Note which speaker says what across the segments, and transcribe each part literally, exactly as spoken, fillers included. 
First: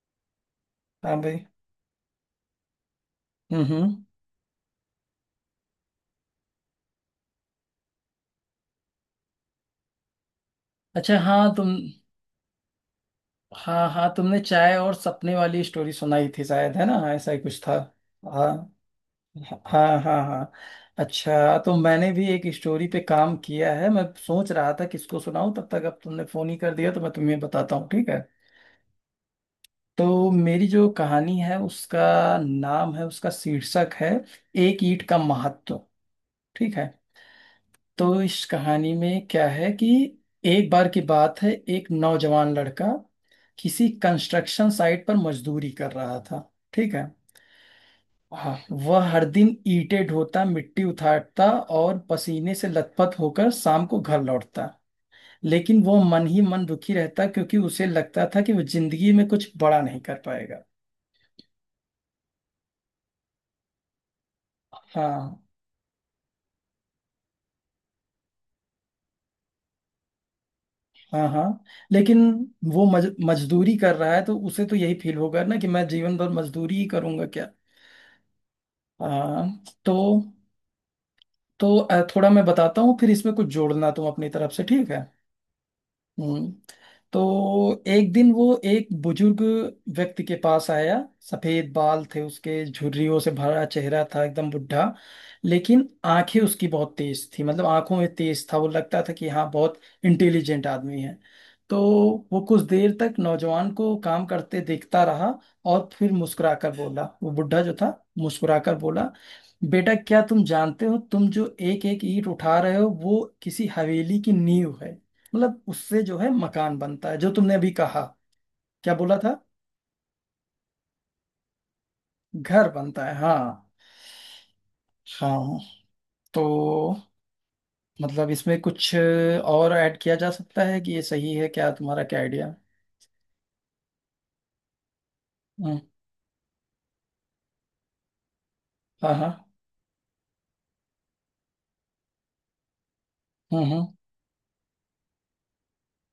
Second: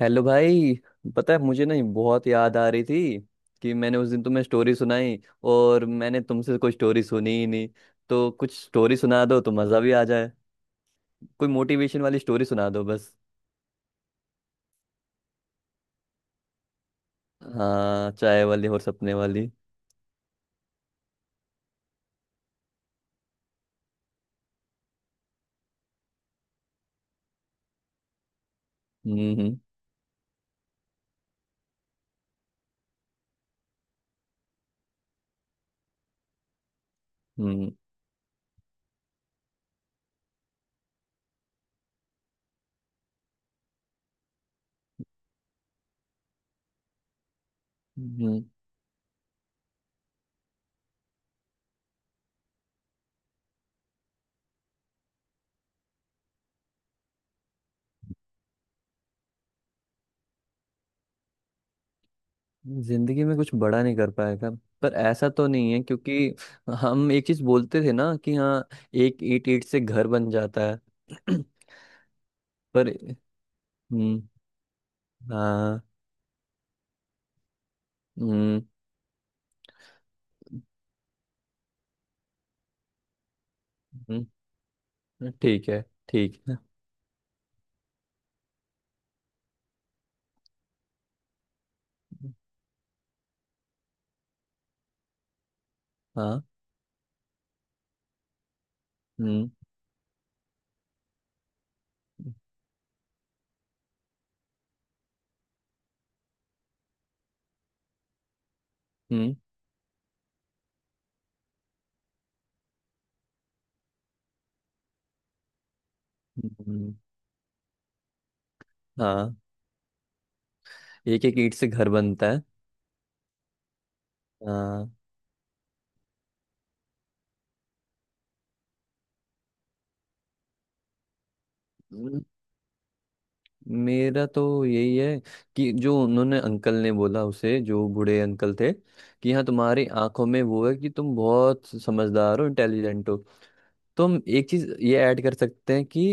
Speaker 1: Hello भाई।
Speaker 2: हाँ
Speaker 1: पता है
Speaker 2: भाई।
Speaker 1: मुझे ना ये बहुत याद आ रही थी कि
Speaker 2: हम्म।
Speaker 1: मैंने उस दिन तुम्हें स्टोरी सुनाई और मैंने तुमसे कोई स्टोरी सुनी ही नहीं, तो कुछ स्टोरी सुना दो तो मज़ा भी आ जाए।
Speaker 2: अच्छा,
Speaker 1: कोई
Speaker 2: हाँ, तुम।
Speaker 1: मोटिवेशन वाली स्टोरी सुना दो बस।
Speaker 2: हाँ, हाँ, तुमने चाय और सपने वाली स्टोरी सुनाई थी शायद, है ना? ऐसा ही कुछ था।
Speaker 1: हाँ, चाय वाली
Speaker 2: हाँ,
Speaker 1: और सपने वाली।
Speaker 2: हाँ, हाँ, हाँ। अच्छा, तो मैंने भी एक स्टोरी पे काम किया है। मैं सोच रहा था किसको सुनाऊं, तब तक अब तुमने फोन ही कर दिया, तो मैं तुम्हें बताता हूँ। ठीक है।
Speaker 1: हम्म हम्म।
Speaker 2: तो मेरी जो कहानी है उसका नाम है, उसका शीर्षक है, एक ईंट का महत्व। ठीक है।
Speaker 1: हम्म।
Speaker 2: तो इस कहानी में क्या है कि एक बार की बात है, एक नौजवान लड़का किसी कंस्ट्रक्शन साइट पर मजदूरी कर रहा था। ठीक है।
Speaker 1: हम्म।
Speaker 2: हाँ, वह हर दिन ईंटें ढोता, मिट्टी उठाता, और पसीने से लथपथ होकर शाम को घर लौटता। लेकिन वो मन ही मन दुखी रहता, क्योंकि उसे लगता था कि वो जिंदगी में कुछ बड़ा नहीं कर पाएगा।
Speaker 1: जिंदगी में कुछ बड़ा नहीं कर पाएगा? पर ऐसा
Speaker 2: हाँ,
Speaker 1: तो नहीं है क्योंकि हम एक चीज़ बोलते थे ना कि हाँ, एक ईंट ईंट से घर बन जाता
Speaker 2: हाँ,
Speaker 1: है।
Speaker 2: हाँ। लेकिन वो
Speaker 1: पर
Speaker 2: मज, मजदूरी कर रहा
Speaker 1: हम्म,
Speaker 2: है, तो उसे तो यही फील होगा ना कि
Speaker 1: हाँ।
Speaker 2: मैं जीवन भर मजदूरी ही करूंगा क्या।
Speaker 1: हम्म
Speaker 2: हाँ। तो तो अ, थोड़ा मैं बताता हूँ, फिर इसमें कुछ जोड़ना तुम
Speaker 1: हम्म।
Speaker 2: अपनी तरफ से। ठीक है।
Speaker 1: ठीक है। ठीक
Speaker 2: हम्म।
Speaker 1: है।
Speaker 2: तो एक दिन वो एक बुजुर्ग व्यक्ति के पास आया। सफेद बाल थे उसके, झुर्रियों से भरा चेहरा था, एकदम बुढ़ा। लेकिन आंखें
Speaker 1: हाँ।
Speaker 2: उसकी बहुत तेज थी, मतलब आंखों में तेज था, वो लगता था कि
Speaker 1: हम्म
Speaker 2: हाँ, बहुत इंटेलिजेंट आदमी है। तो वो कुछ देर तक नौजवान को काम करते देखता रहा, और फिर मुस्कुराकर बोला, वो बुढ़ा जो था, मुस्कुराकर बोला,
Speaker 1: हम्म
Speaker 2: बेटा क्या तुम जानते हो, तुम जो एक एक ईंट उठा रहे हो वो किसी हवेली की नींव है। मतलब उससे जो है मकान
Speaker 1: हम्म।
Speaker 2: बनता है, जो तुमने अभी कहा। क्या बोला था?
Speaker 1: हाँ, एक एक ईंट से घर बनता है।
Speaker 2: घर बनता है, हाँ।
Speaker 1: हाँ।
Speaker 2: हाँ। तो मतलब इसमें कुछ और ऐड किया जा सकता है कि ये सही है क्या? तुम्हारा क्या
Speaker 1: म-
Speaker 2: आइडिया?
Speaker 1: मेरा तो यही है कि
Speaker 2: हम्म।
Speaker 1: जो उन्होंने, अंकल ने बोला, उसे, जो बूढ़े अंकल थे,
Speaker 2: हाँ, हाँ।
Speaker 1: कि हाँ तुम्हारी आंखों में वो है कि तुम बहुत समझदार हो, इंटेलिजेंट हो।
Speaker 2: हम्म, हम्म।
Speaker 1: तो हम एक चीज ये ऐड कर सकते हैं कि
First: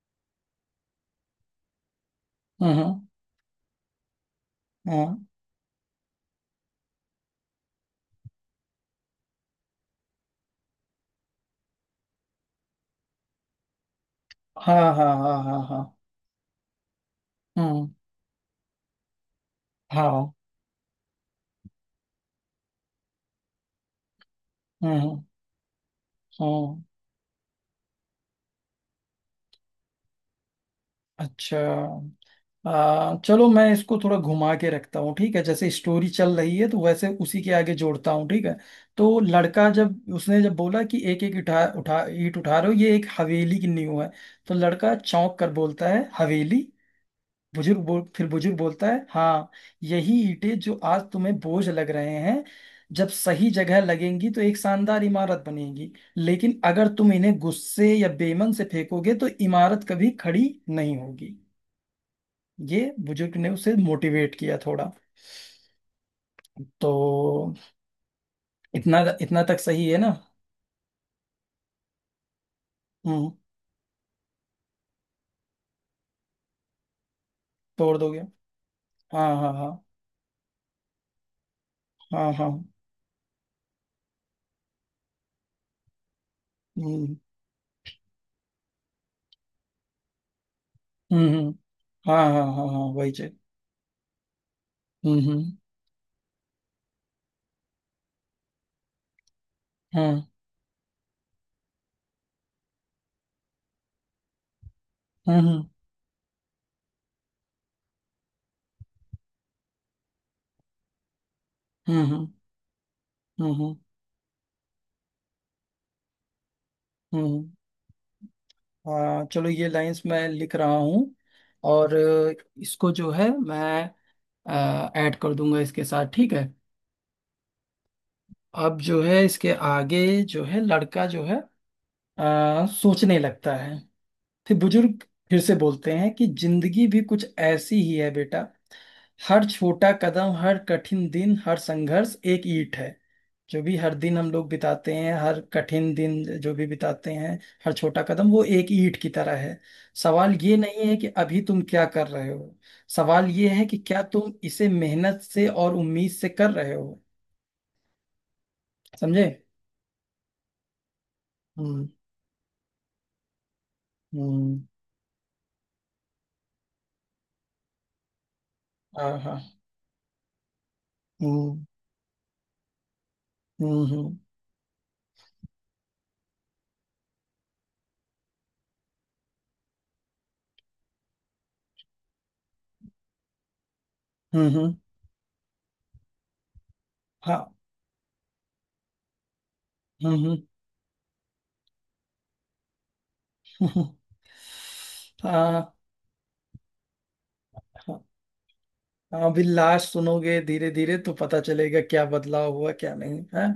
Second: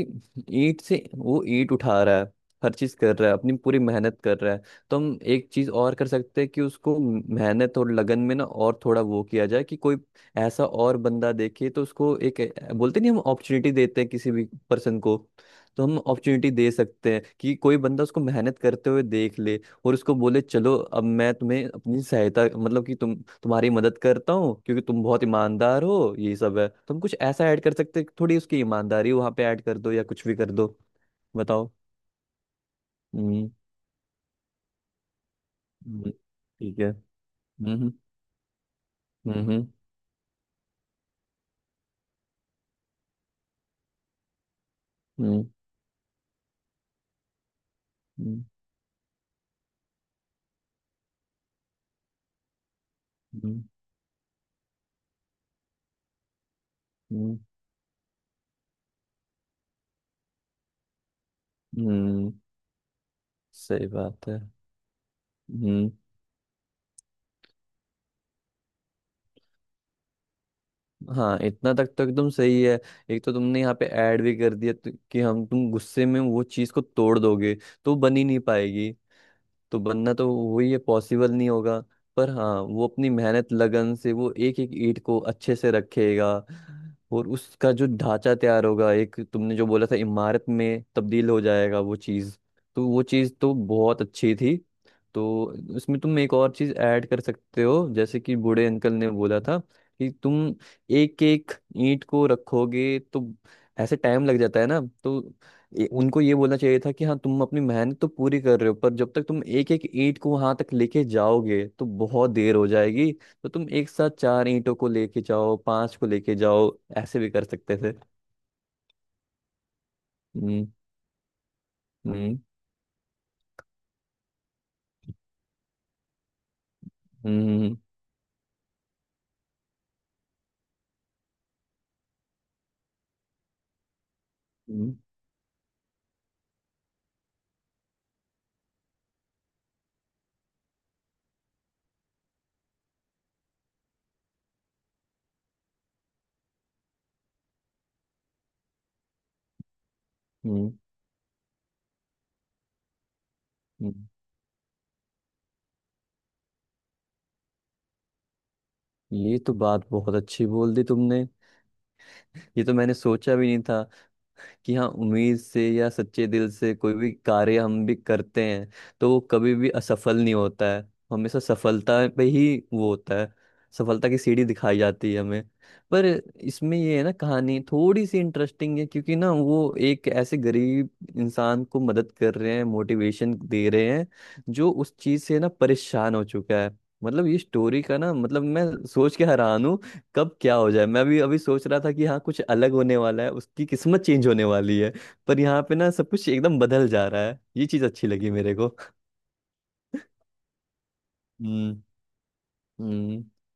Speaker 1: ईंट से वो ईंट उठा रहा है,
Speaker 2: हम्म,
Speaker 1: हर चीज
Speaker 2: हम्म।
Speaker 1: कर रहा है, अपनी पूरी मेहनत कर रहा है। तो
Speaker 2: हम्म।
Speaker 1: हम एक चीज और कर सकते हैं कि उसको मेहनत और लगन में ना और थोड़ा वो किया जाए कि कोई ऐसा और बंदा देखे तो उसको एक, अ, बोलते नहीं हम, अपॉर्चुनिटी देते हैं किसी भी
Speaker 2: हाँ,
Speaker 1: पर्सन
Speaker 2: हाँ,
Speaker 1: को।
Speaker 2: हाँ, हाँ, हाँ।
Speaker 1: तो हम अपॉर्चुनिटी दे सकते हैं कि कोई
Speaker 2: हम्म।
Speaker 1: बंदा उसको मेहनत करते हुए देख ले और उसको
Speaker 2: हाँ।
Speaker 1: बोले चलो अब मैं तुम्हें अपनी सहायता, मतलब कि तुम, तुम्हारी मदद करता हूँ क्योंकि
Speaker 2: हम्म,
Speaker 1: तुम
Speaker 2: हम्म।
Speaker 1: बहुत ईमानदार हो, ये सब है।
Speaker 2: हम्म।
Speaker 1: तुम कुछ ऐसा ऐड कर सकते, थोड़ी उसकी ईमानदारी वहां पे ऐड कर दो या कुछ भी कर दो।
Speaker 2: अच्छा।
Speaker 1: बताओ।
Speaker 2: आ, चलो,
Speaker 1: हम्म
Speaker 2: मैं इसको थोड़ा घुमा के रखता हूँ, ठीक है? जैसे स्टोरी
Speaker 1: हम्म,
Speaker 2: चल रही है तो
Speaker 1: ठीक है।
Speaker 2: वैसे उसी के आगे
Speaker 1: हम्म
Speaker 2: जोड़ता हूँ। ठीक है। तो
Speaker 1: हम्म हम्म
Speaker 2: लड़का, जब उसने जब बोला कि एक एक उठा उठा ईंट उठा रहे हो ये एक हवेली की नींव है, तो लड़का चौंक
Speaker 1: हम्म
Speaker 2: कर बोलता है, हवेली? बुजुर्ग बोल फिर
Speaker 1: हम्म
Speaker 2: बुजुर्ग बोलता है, हाँ, यही ईंटें जो आज तुम्हें बोझ लग रहे हैं, जब सही
Speaker 1: हम्म,
Speaker 2: जगह लगेंगी तो एक शानदार इमारत बनेगी। लेकिन अगर तुम इन्हें
Speaker 1: हम्म,
Speaker 2: गुस्से या बेमन से फेंकोगे तो इमारत कभी खड़ी नहीं होगी।
Speaker 1: हम्म,
Speaker 2: ये बुजुर्ग ने उसे
Speaker 1: सही बात
Speaker 2: मोटिवेट
Speaker 1: है।
Speaker 2: किया थोड़ा।
Speaker 1: हम्म।
Speaker 2: तो इतना इतना तक सही है ना?
Speaker 1: हाँ, इतना तक तो एकदम सही है। एक
Speaker 2: हम्म।
Speaker 1: तो तुमने यहाँ पे ऐड भी कर दिया तो- कि हम, तुम गुस्से में वो चीज को तोड़ दोगे तो
Speaker 2: तोड़
Speaker 1: बन
Speaker 2: दोगे।
Speaker 1: ही नहीं पाएगी।
Speaker 2: हाँ, हाँ,
Speaker 1: तो
Speaker 2: हाँ,
Speaker 1: बनना तो वही है, पॉसिबल नहीं होगा। पर
Speaker 2: हाँ, हाँ।
Speaker 1: हाँ, वो अपनी मेहनत लगन से वो एक एक ईंट को अच्छे से रखेगा
Speaker 2: हम्म,
Speaker 1: और उसका जो ढांचा तैयार होगा, एक तुमने जो बोला था, इमारत में
Speaker 2: हम्म,
Speaker 1: तब्दील हो
Speaker 2: हम्म।
Speaker 1: जाएगा वो
Speaker 2: हाँ,
Speaker 1: चीज़।
Speaker 2: हाँ, हाँ, हाँ,
Speaker 1: तो वो
Speaker 2: वही चीज।
Speaker 1: चीज़ तो बहुत अच्छी थी।
Speaker 2: हम्म,
Speaker 1: तो
Speaker 2: हम्म।
Speaker 1: उसमें तुम एक और चीज़ ऐड कर सकते हो जैसे कि बूढ़े अंकल ने बोला था कि
Speaker 2: हम्म,
Speaker 1: तुम एक एक ईंट को रखोगे तो ऐसे टाइम लग जाता है ना। तो
Speaker 2: हम्म।
Speaker 1: ये- उनको ये बोलना चाहिए था कि हाँ, तुम अपनी मेहनत तो पूरी कर रहे हो पर जब तक तुम एक एक ईंट को वहां तक लेके जाओगे तो
Speaker 2: हम्म, हम्म।
Speaker 1: बहुत देर हो जाएगी। तो
Speaker 2: हम्म,
Speaker 1: तुम
Speaker 2: हम्म।
Speaker 1: एक साथ चार ईंटों को लेके जाओ, पांच को लेके जाओ, ऐसे भी कर
Speaker 2: हम्म।
Speaker 1: सकते थे।
Speaker 2: हाँ चलो, ये लाइंस मैं लिख
Speaker 1: हम्म।
Speaker 2: रहा हूँ। और अ,
Speaker 1: हम्म।
Speaker 2: इसको जो है मैं ऐड कर दूंगा इसके साथ। ठीक है।
Speaker 1: हम्म
Speaker 2: अब जो है इसके आगे जो है लड़का जो है अ, सोचने लगता है। फिर
Speaker 1: हम्म
Speaker 2: बुजुर्ग फिर से बोलते हैं कि जिंदगी भी कुछ ऐसी ही है, बेटा। हर छोटा कदम, हर कठिन दिन, हर संघर्ष एक ईंट है। जो भी हर दिन हम लोग बिताते हैं, हर कठिन दिन जो भी बिताते हैं, हर छोटा कदम वो एक ईंट की तरह है। सवाल
Speaker 1: हम्म
Speaker 2: ये
Speaker 1: हम्म।
Speaker 2: नहीं है कि अभी तुम क्या कर रहे हो। सवाल ये है कि क्या
Speaker 1: हम्म।
Speaker 2: तुम इसे मेहनत से और उम्मीद से कर रहे हो। समझे?
Speaker 1: ये तो बात बहुत अच्छी बोल दी तुमने।
Speaker 2: हम्म,
Speaker 1: ये तो मैंने सोचा भी नहीं था
Speaker 2: हम्म।
Speaker 1: कि हाँ, उम्मीद से या सच्चे दिल से कोई भी कार्य हम भी करते हैं तो
Speaker 2: हाँ,
Speaker 1: वो
Speaker 2: हाँ।
Speaker 1: कभी भी असफल नहीं होता है। हमेशा
Speaker 2: हम्म,
Speaker 1: सफलता पे ही वो होता है। सफलता
Speaker 2: हम्म,
Speaker 1: की सीढ़ी दिखाई जाती है हमें। पर इसमें ये है ना, कहानी थोड़ी सी इंटरेस्टिंग है क्योंकि ना वो एक ऐसे गरीब इंसान को मदद कर रहे हैं, मोटिवेशन दे रहे हैं,
Speaker 2: हम्म,
Speaker 1: जो
Speaker 2: हम्म,
Speaker 1: उस चीज से ना परेशान हो चुका है। मतलब ये
Speaker 2: हाँ।
Speaker 1: स्टोरी का, ना मतलब, मैं सोच के हैरान हूँ
Speaker 2: हम्म,
Speaker 1: कब
Speaker 2: हम्म।
Speaker 1: क्या हो जाए। मैं भी अभी सोच रहा था कि हाँ कुछ अलग होने वाला है, उसकी किस्मत चेंज होने वाली है। पर यहाँ
Speaker 2: हाँ,
Speaker 1: पे ना सब कुछ एकदम बदल जा रहा है, ये चीज
Speaker 2: हाँ,
Speaker 1: अच्छी लगी मेरे को।
Speaker 2: अभी लास्ट सुनोगे धीरे धीरे तो पता
Speaker 1: हम्म।
Speaker 2: चलेगा क्या बदलाव हुआ, क्या
Speaker 1: हम्म।
Speaker 2: नहीं है।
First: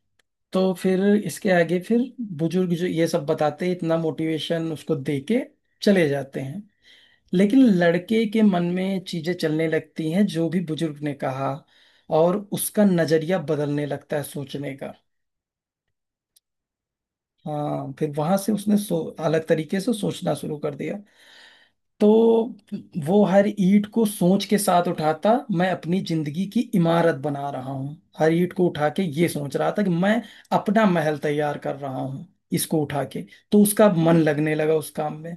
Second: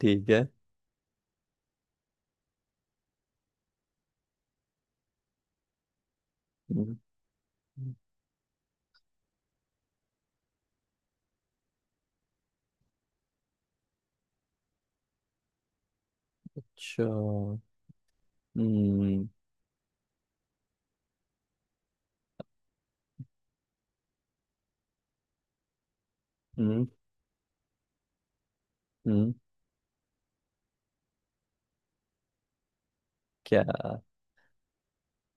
Speaker 1: ठीक है।
Speaker 2: तो फिर इसके आगे, फिर बुजुर्ग जो ये सब बताते हैं, इतना मोटिवेशन उसको दे के चले जाते हैं।
Speaker 1: हम्म,
Speaker 2: लेकिन लड़के के मन में चीजें चलने लगती हैं जो भी बुजुर्ग ने कहा, और उसका नजरिया बदलने लगता है सोचने का।
Speaker 1: अच्छा।
Speaker 2: हाँ, फिर वहां से उसने सो
Speaker 1: हम्म
Speaker 2: अलग तरीके से सोचना शुरू कर दिया। तो वो हर ईंट को सोच के साथ उठाता, मैं अपनी जिंदगी की
Speaker 1: हम्म
Speaker 2: इमारत बना रहा हूँ, हर ईंट को उठा के ये
Speaker 1: हम्म,
Speaker 2: सोच रहा था कि मैं अपना महल तैयार कर रहा हूँ, इसको उठा के। तो
Speaker 1: क्या?
Speaker 2: उसका मन लगने लगा उस काम में।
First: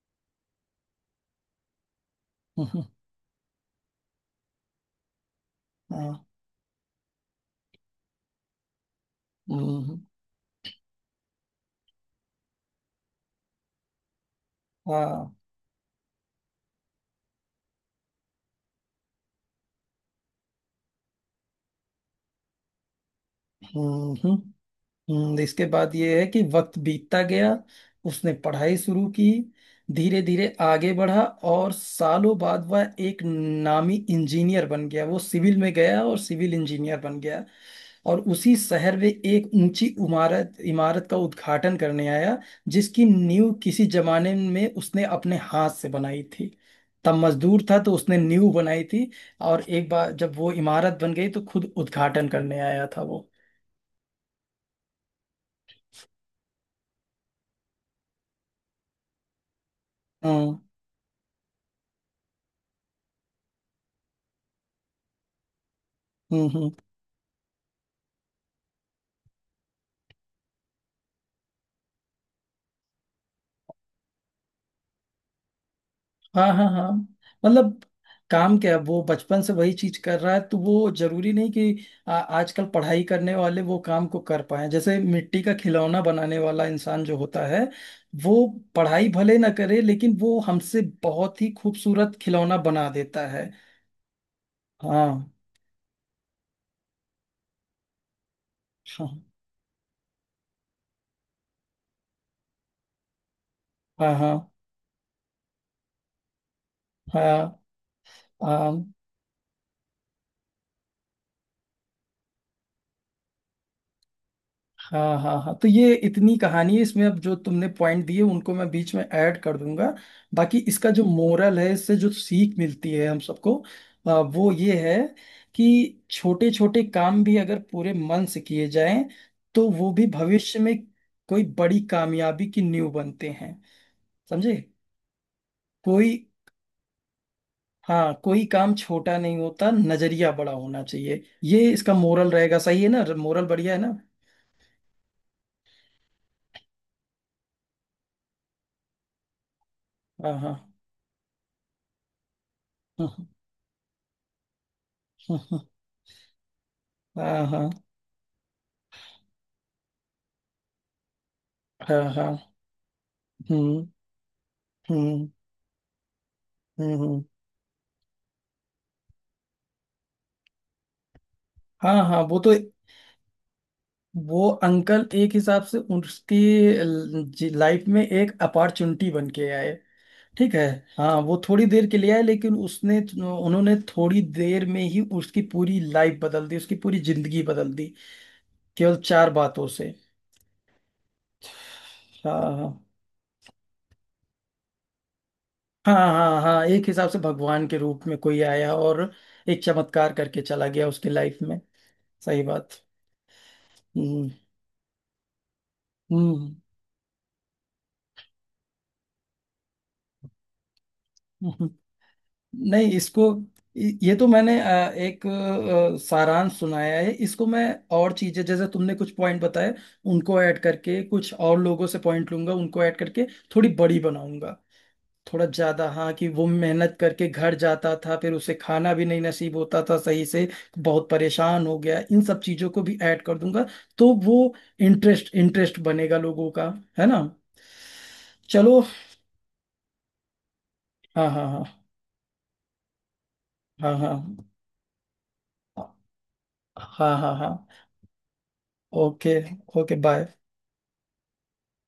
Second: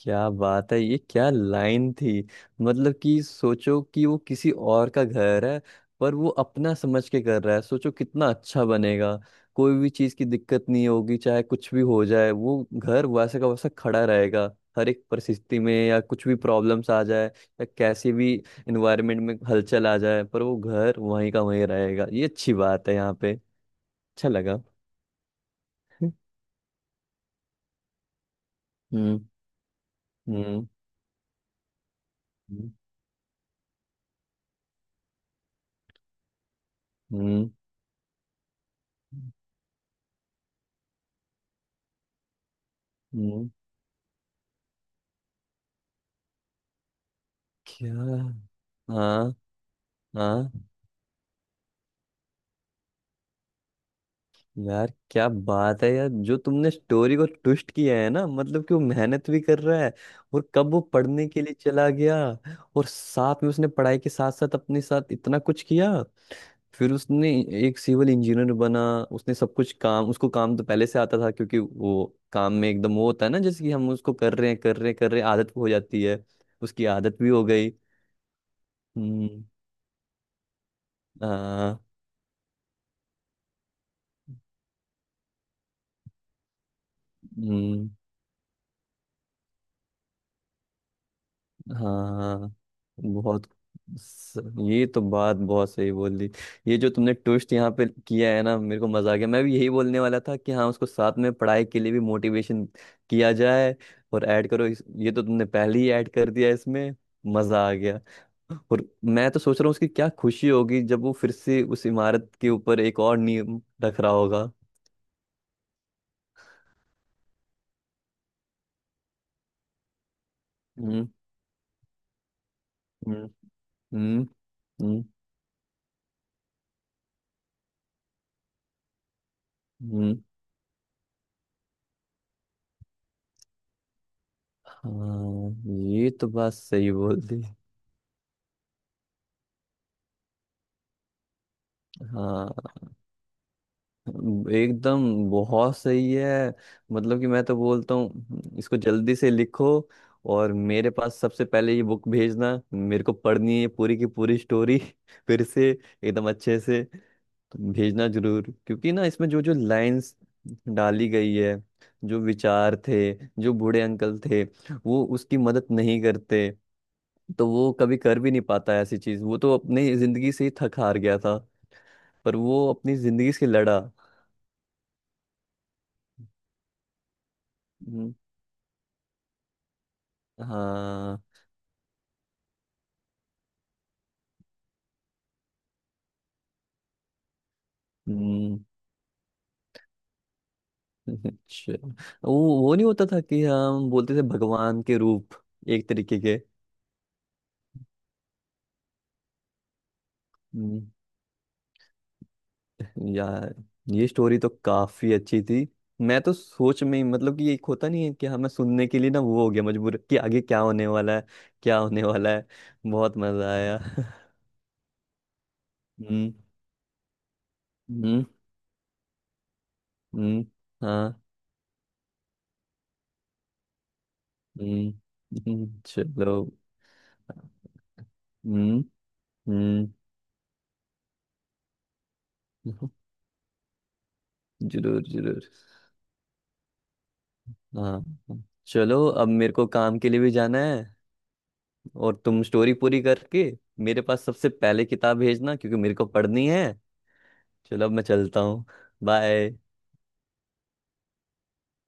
Speaker 1: क्या बात है, ये क्या लाइन थी!
Speaker 2: हम्म,
Speaker 1: मतलब कि सोचो कि वो किसी और का घर है
Speaker 2: हाँ।
Speaker 1: पर वो अपना समझ के कर रहा है, सोचो कितना अच्छा बनेगा। कोई भी
Speaker 2: हम्म,
Speaker 1: चीज की दिक्कत नहीं होगी, चाहे कुछ भी हो जाए वो घर वैसे का वैसा खड़ा रहेगा। हर एक
Speaker 2: हाँ।
Speaker 1: परिस्थिति में या कुछ भी प्रॉब्लम्स आ जाए या कैसी भी इन्वायरमेंट में हलचल आ जाए पर वो घर वहीं का वहीं रहेगा। ये अच्छी बात है यहाँ पे,
Speaker 2: हम्म,
Speaker 1: अच्छा लगा।
Speaker 2: हम्म। इसके बाद
Speaker 1: हम्म
Speaker 2: ये है कि वक्त बीतता गया, उसने पढ़ाई शुरू की, धीरे धीरे
Speaker 1: हम्म।
Speaker 2: आगे बढ़ा। और सालों बाद
Speaker 1: हम्म
Speaker 2: वह एक नामी इंजीनियर बन गया, वो सिविल में गया और सिविल इंजीनियर बन गया।
Speaker 1: हम्म
Speaker 2: और उसी शहर में एक ऊंची इमारत इमारत का उद्घाटन करने आया, जिसकी
Speaker 1: हम्म,
Speaker 2: नींव किसी जमाने में उसने अपने हाथ से बनाई थी। तब मजदूर था तो उसने
Speaker 1: क्या?
Speaker 2: नींव बनाई थी।
Speaker 1: हाँ।
Speaker 2: और एक बार जब वो
Speaker 1: हाँ,
Speaker 2: इमारत बन गई तो खुद उद्घाटन करने आया था वो।
Speaker 1: यार क्या बात है यार! जो तुमने स्टोरी को ट्विस्ट किया है ना, मतलब कि वो मेहनत भी कर रहा है और
Speaker 2: हम्म,
Speaker 1: कब वो पढ़ने के लिए चला गया और साथ में उसने पढ़ाई के साथ साथ अपने साथ इतना कुछ किया।
Speaker 2: हम्म। हम्म।
Speaker 1: फिर उसने एक सिविल इंजीनियर बना, उसने सब कुछ काम, उसको काम तो पहले से आता था क्योंकि वो काम में एकदम वो होता है ना जैसे कि हम उसको कर रहे हैं कर रहे हैं कर रहे हैं, आदत हो जाती है।
Speaker 2: हाँ, हाँ,
Speaker 1: उसकी
Speaker 2: हाँ।
Speaker 1: आदत भी हो गई।
Speaker 2: मतलब काम क्या है, वो बचपन
Speaker 1: हम्म,
Speaker 2: से वही चीज कर रहा है, तो वो जरूरी नहीं
Speaker 1: हाँ,
Speaker 2: कि आ, आजकल पढ़ाई करने वाले वो काम को कर पाए। जैसे मिट्टी का खिलौना बनाने वाला इंसान जो होता है,
Speaker 1: हम्म।
Speaker 2: वो पढ़ाई भले ना करे, लेकिन वो हमसे बहुत ही खूबसूरत
Speaker 1: हाँ,
Speaker 2: खिलौना बना देता
Speaker 1: बहुत।
Speaker 2: है।
Speaker 1: स- ये तो
Speaker 2: हाँ,
Speaker 1: बात बहुत सही बोल दी। ये जो तुमने ट्विस्ट यहाँ पे किया है ना, मेरे को
Speaker 2: हाँ,
Speaker 1: मजा आ गया। मैं भी यही बोलने वाला था कि हाँ, उसको साथ में पढ़ाई के लिए भी मोटिवेशन किया जाए
Speaker 2: हाँ,
Speaker 1: और
Speaker 2: हाँ,
Speaker 1: ऐड करो इस, ये तो तुमने पहले ही ऐड कर दिया इसमें।
Speaker 2: हाँ,
Speaker 1: मजा आ गया।
Speaker 2: हाँ,
Speaker 1: और मैं तो सोच रहा हूँ उसकी क्या खुशी होगी जब वो फिर से उस इमारत के ऊपर एक और नियम रख रहा होगा।
Speaker 2: हाँ, हाँ, हाँ, तो ये इतनी कहानी है। इसमें अब जो तुमने पॉइंट दिए उनको मैं बीच में ऐड कर दूंगा। बाकी इसका जो
Speaker 1: हम्म
Speaker 2: मोरल है, इससे जो सीख मिलती है हम
Speaker 1: हम्म
Speaker 2: सबको, अ,
Speaker 1: हम्म
Speaker 2: वो ये है
Speaker 1: हम्म।
Speaker 2: कि छोटे छोटे काम भी अगर पूरे मन से किए जाएं तो वो भी
Speaker 1: हम्म।
Speaker 2: भविष्य में कोई बड़ी कामयाबी की नींव बनते हैं। समझे?
Speaker 1: हाँ,
Speaker 2: कोई
Speaker 1: ये तो बात सही बोल दी।
Speaker 2: हाँ कोई काम छोटा नहीं होता, नजरिया बड़ा होना चाहिए। ये इसका मोरल रहेगा।
Speaker 1: हाँ,
Speaker 2: सही है ना? मोरल बढ़िया है ना?
Speaker 1: एकदम बहुत सही है। मतलब कि मैं तो बोलता हूँ इसको जल्दी से लिखो
Speaker 2: हाँ, हाँ।
Speaker 1: और मेरे पास सबसे पहले ये बुक भेजना, मेरे को
Speaker 2: हाँ,
Speaker 1: पढ़नी है पूरी की पूरी स्टोरी फिर से एकदम अच्छे से।
Speaker 2: हाँ, हाँ, हाँ, हाँ।
Speaker 1: तो भेजना जरूर क्योंकि ना इसमें जो जो लाइंस डाली गई है,
Speaker 2: हाँ,
Speaker 1: जो
Speaker 2: हाँ।
Speaker 1: विचार थे, जो बूढ़े
Speaker 2: हम्म,
Speaker 1: अंकल थे, वो
Speaker 2: हम्म।
Speaker 1: उसकी मदद नहीं करते
Speaker 2: हम्म, हम्म।
Speaker 1: तो वो कभी कर भी नहीं पाता ऐसी चीज। वो तो अपनी जिंदगी से ही थक हार गया था,
Speaker 2: हाँ, हाँ,
Speaker 1: पर
Speaker 2: वो तो
Speaker 1: वो अपनी जिंदगी से लड़ा।
Speaker 2: वो अंकल एक हिसाब से उसकी लाइफ में
Speaker 1: हम्म।
Speaker 2: एक अपॉर्चुनिटी बन के आए। ठीक है। हाँ,
Speaker 1: हाँ।
Speaker 2: वो थोड़ी देर के लिए आए, लेकिन उसने उन्होंने थोड़ी देर में ही उसकी पूरी लाइफ बदल दी, उसकी पूरी जिंदगी बदल दी,
Speaker 1: हम्म,
Speaker 2: केवल चार बातों से।
Speaker 1: अच्छा। वो
Speaker 2: हाँ, हाँ,
Speaker 1: वो नहीं होता था कि हम बोलते थे भगवान के रूप, एक
Speaker 2: हाँ,
Speaker 1: तरीके के।
Speaker 2: हाँ, हाँ, एक हिसाब से भगवान के रूप में कोई आया और एक चमत्कार करके चला
Speaker 1: हम्म।
Speaker 2: गया उसकी लाइफ में। सही बात।
Speaker 1: यार, ये
Speaker 2: हम्म,
Speaker 1: स्टोरी तो काफी अच्छी थी। मैं तो
Speaker 2: हम्म,
Speaker 1: सोच में ही, मतलब कि एक होता नहीं है कि हमें सुनने के लिए ना वो हो गया मजबूर कि आगे क्या होने वाला है,
Speaker 2: हम्म।
Speaker 1: क्या होने वाला है।
Speaker 2: नहीं,
Speaker 1: बहुत
Speaker 2: इसको
Speaker 1: मजा आया
Speaker 2: इ- ये तो मैंने अ, एक अ,
Speaker 1: हम्म
Speaker 2: सारांश सुनाया है। इसको मैं और
Speaker 1: हम्म
Speaker 2: चीजें, जैसे तुमने कुछ पॉइंट बताए उनको
Speaker 1: हम्म,
Speaker 2: ऐड करके,
Speaker 1: हाँ।
Speaker 2: कुछ और लोगों से पॉइंट लूंगा उनको ऐड करके, थोड़ी बड़ी बनाऊंगा।
Speaker 1: हम्म
Speaker 2: थोड़ा
Speaker 1: हम्म,
Speaker 2: ज्यादा। हाँ, कि
Speaker 1: चलो।
Speaker 2: वो मेहनत करके घर जाता था, फिर उसे
Speaker 1: हम्म।
Speaker 2: खाना भी नहीं नसीब होता
Speaker 1: हम्म।
Speaker 2: था सही से, बहुत परेशान हो गया, इन सब चीजों को भी ऐड कर दूंगा। तो वो
Speaker 1: जरूर
Speaker 2: इंटरेस्ट
Speaker 1: जरूर।
Speaker 2: इंटरेस्ट बनेगा लोगों का, है ना?
Speaker 1: हाँ। हाँ।
Speaker 2: चलो।
Speaker 1: चलो अब मेरे को काम के लिए भी जाना है
Speaker 2: हाँ, हाँ, हाँ।
Speaker 1: और तुम स्टोरी पूरी करके
Speaker 2: हाँ,
Speaker 1: मेरे
Speaker 2: हाँ,
Speaker 1: पास सबसे पहले किताब भेजना क्योंकि मेरे को पढ़नी है।
Speaker 2: हाँ, हाँ, हाँ, हाँ।
Speaker 1: चलो अब मैं चलता हूँ।
Speaker 2: ओके।
Speaker 1: बाय।
Speaker 2: Okay, bye.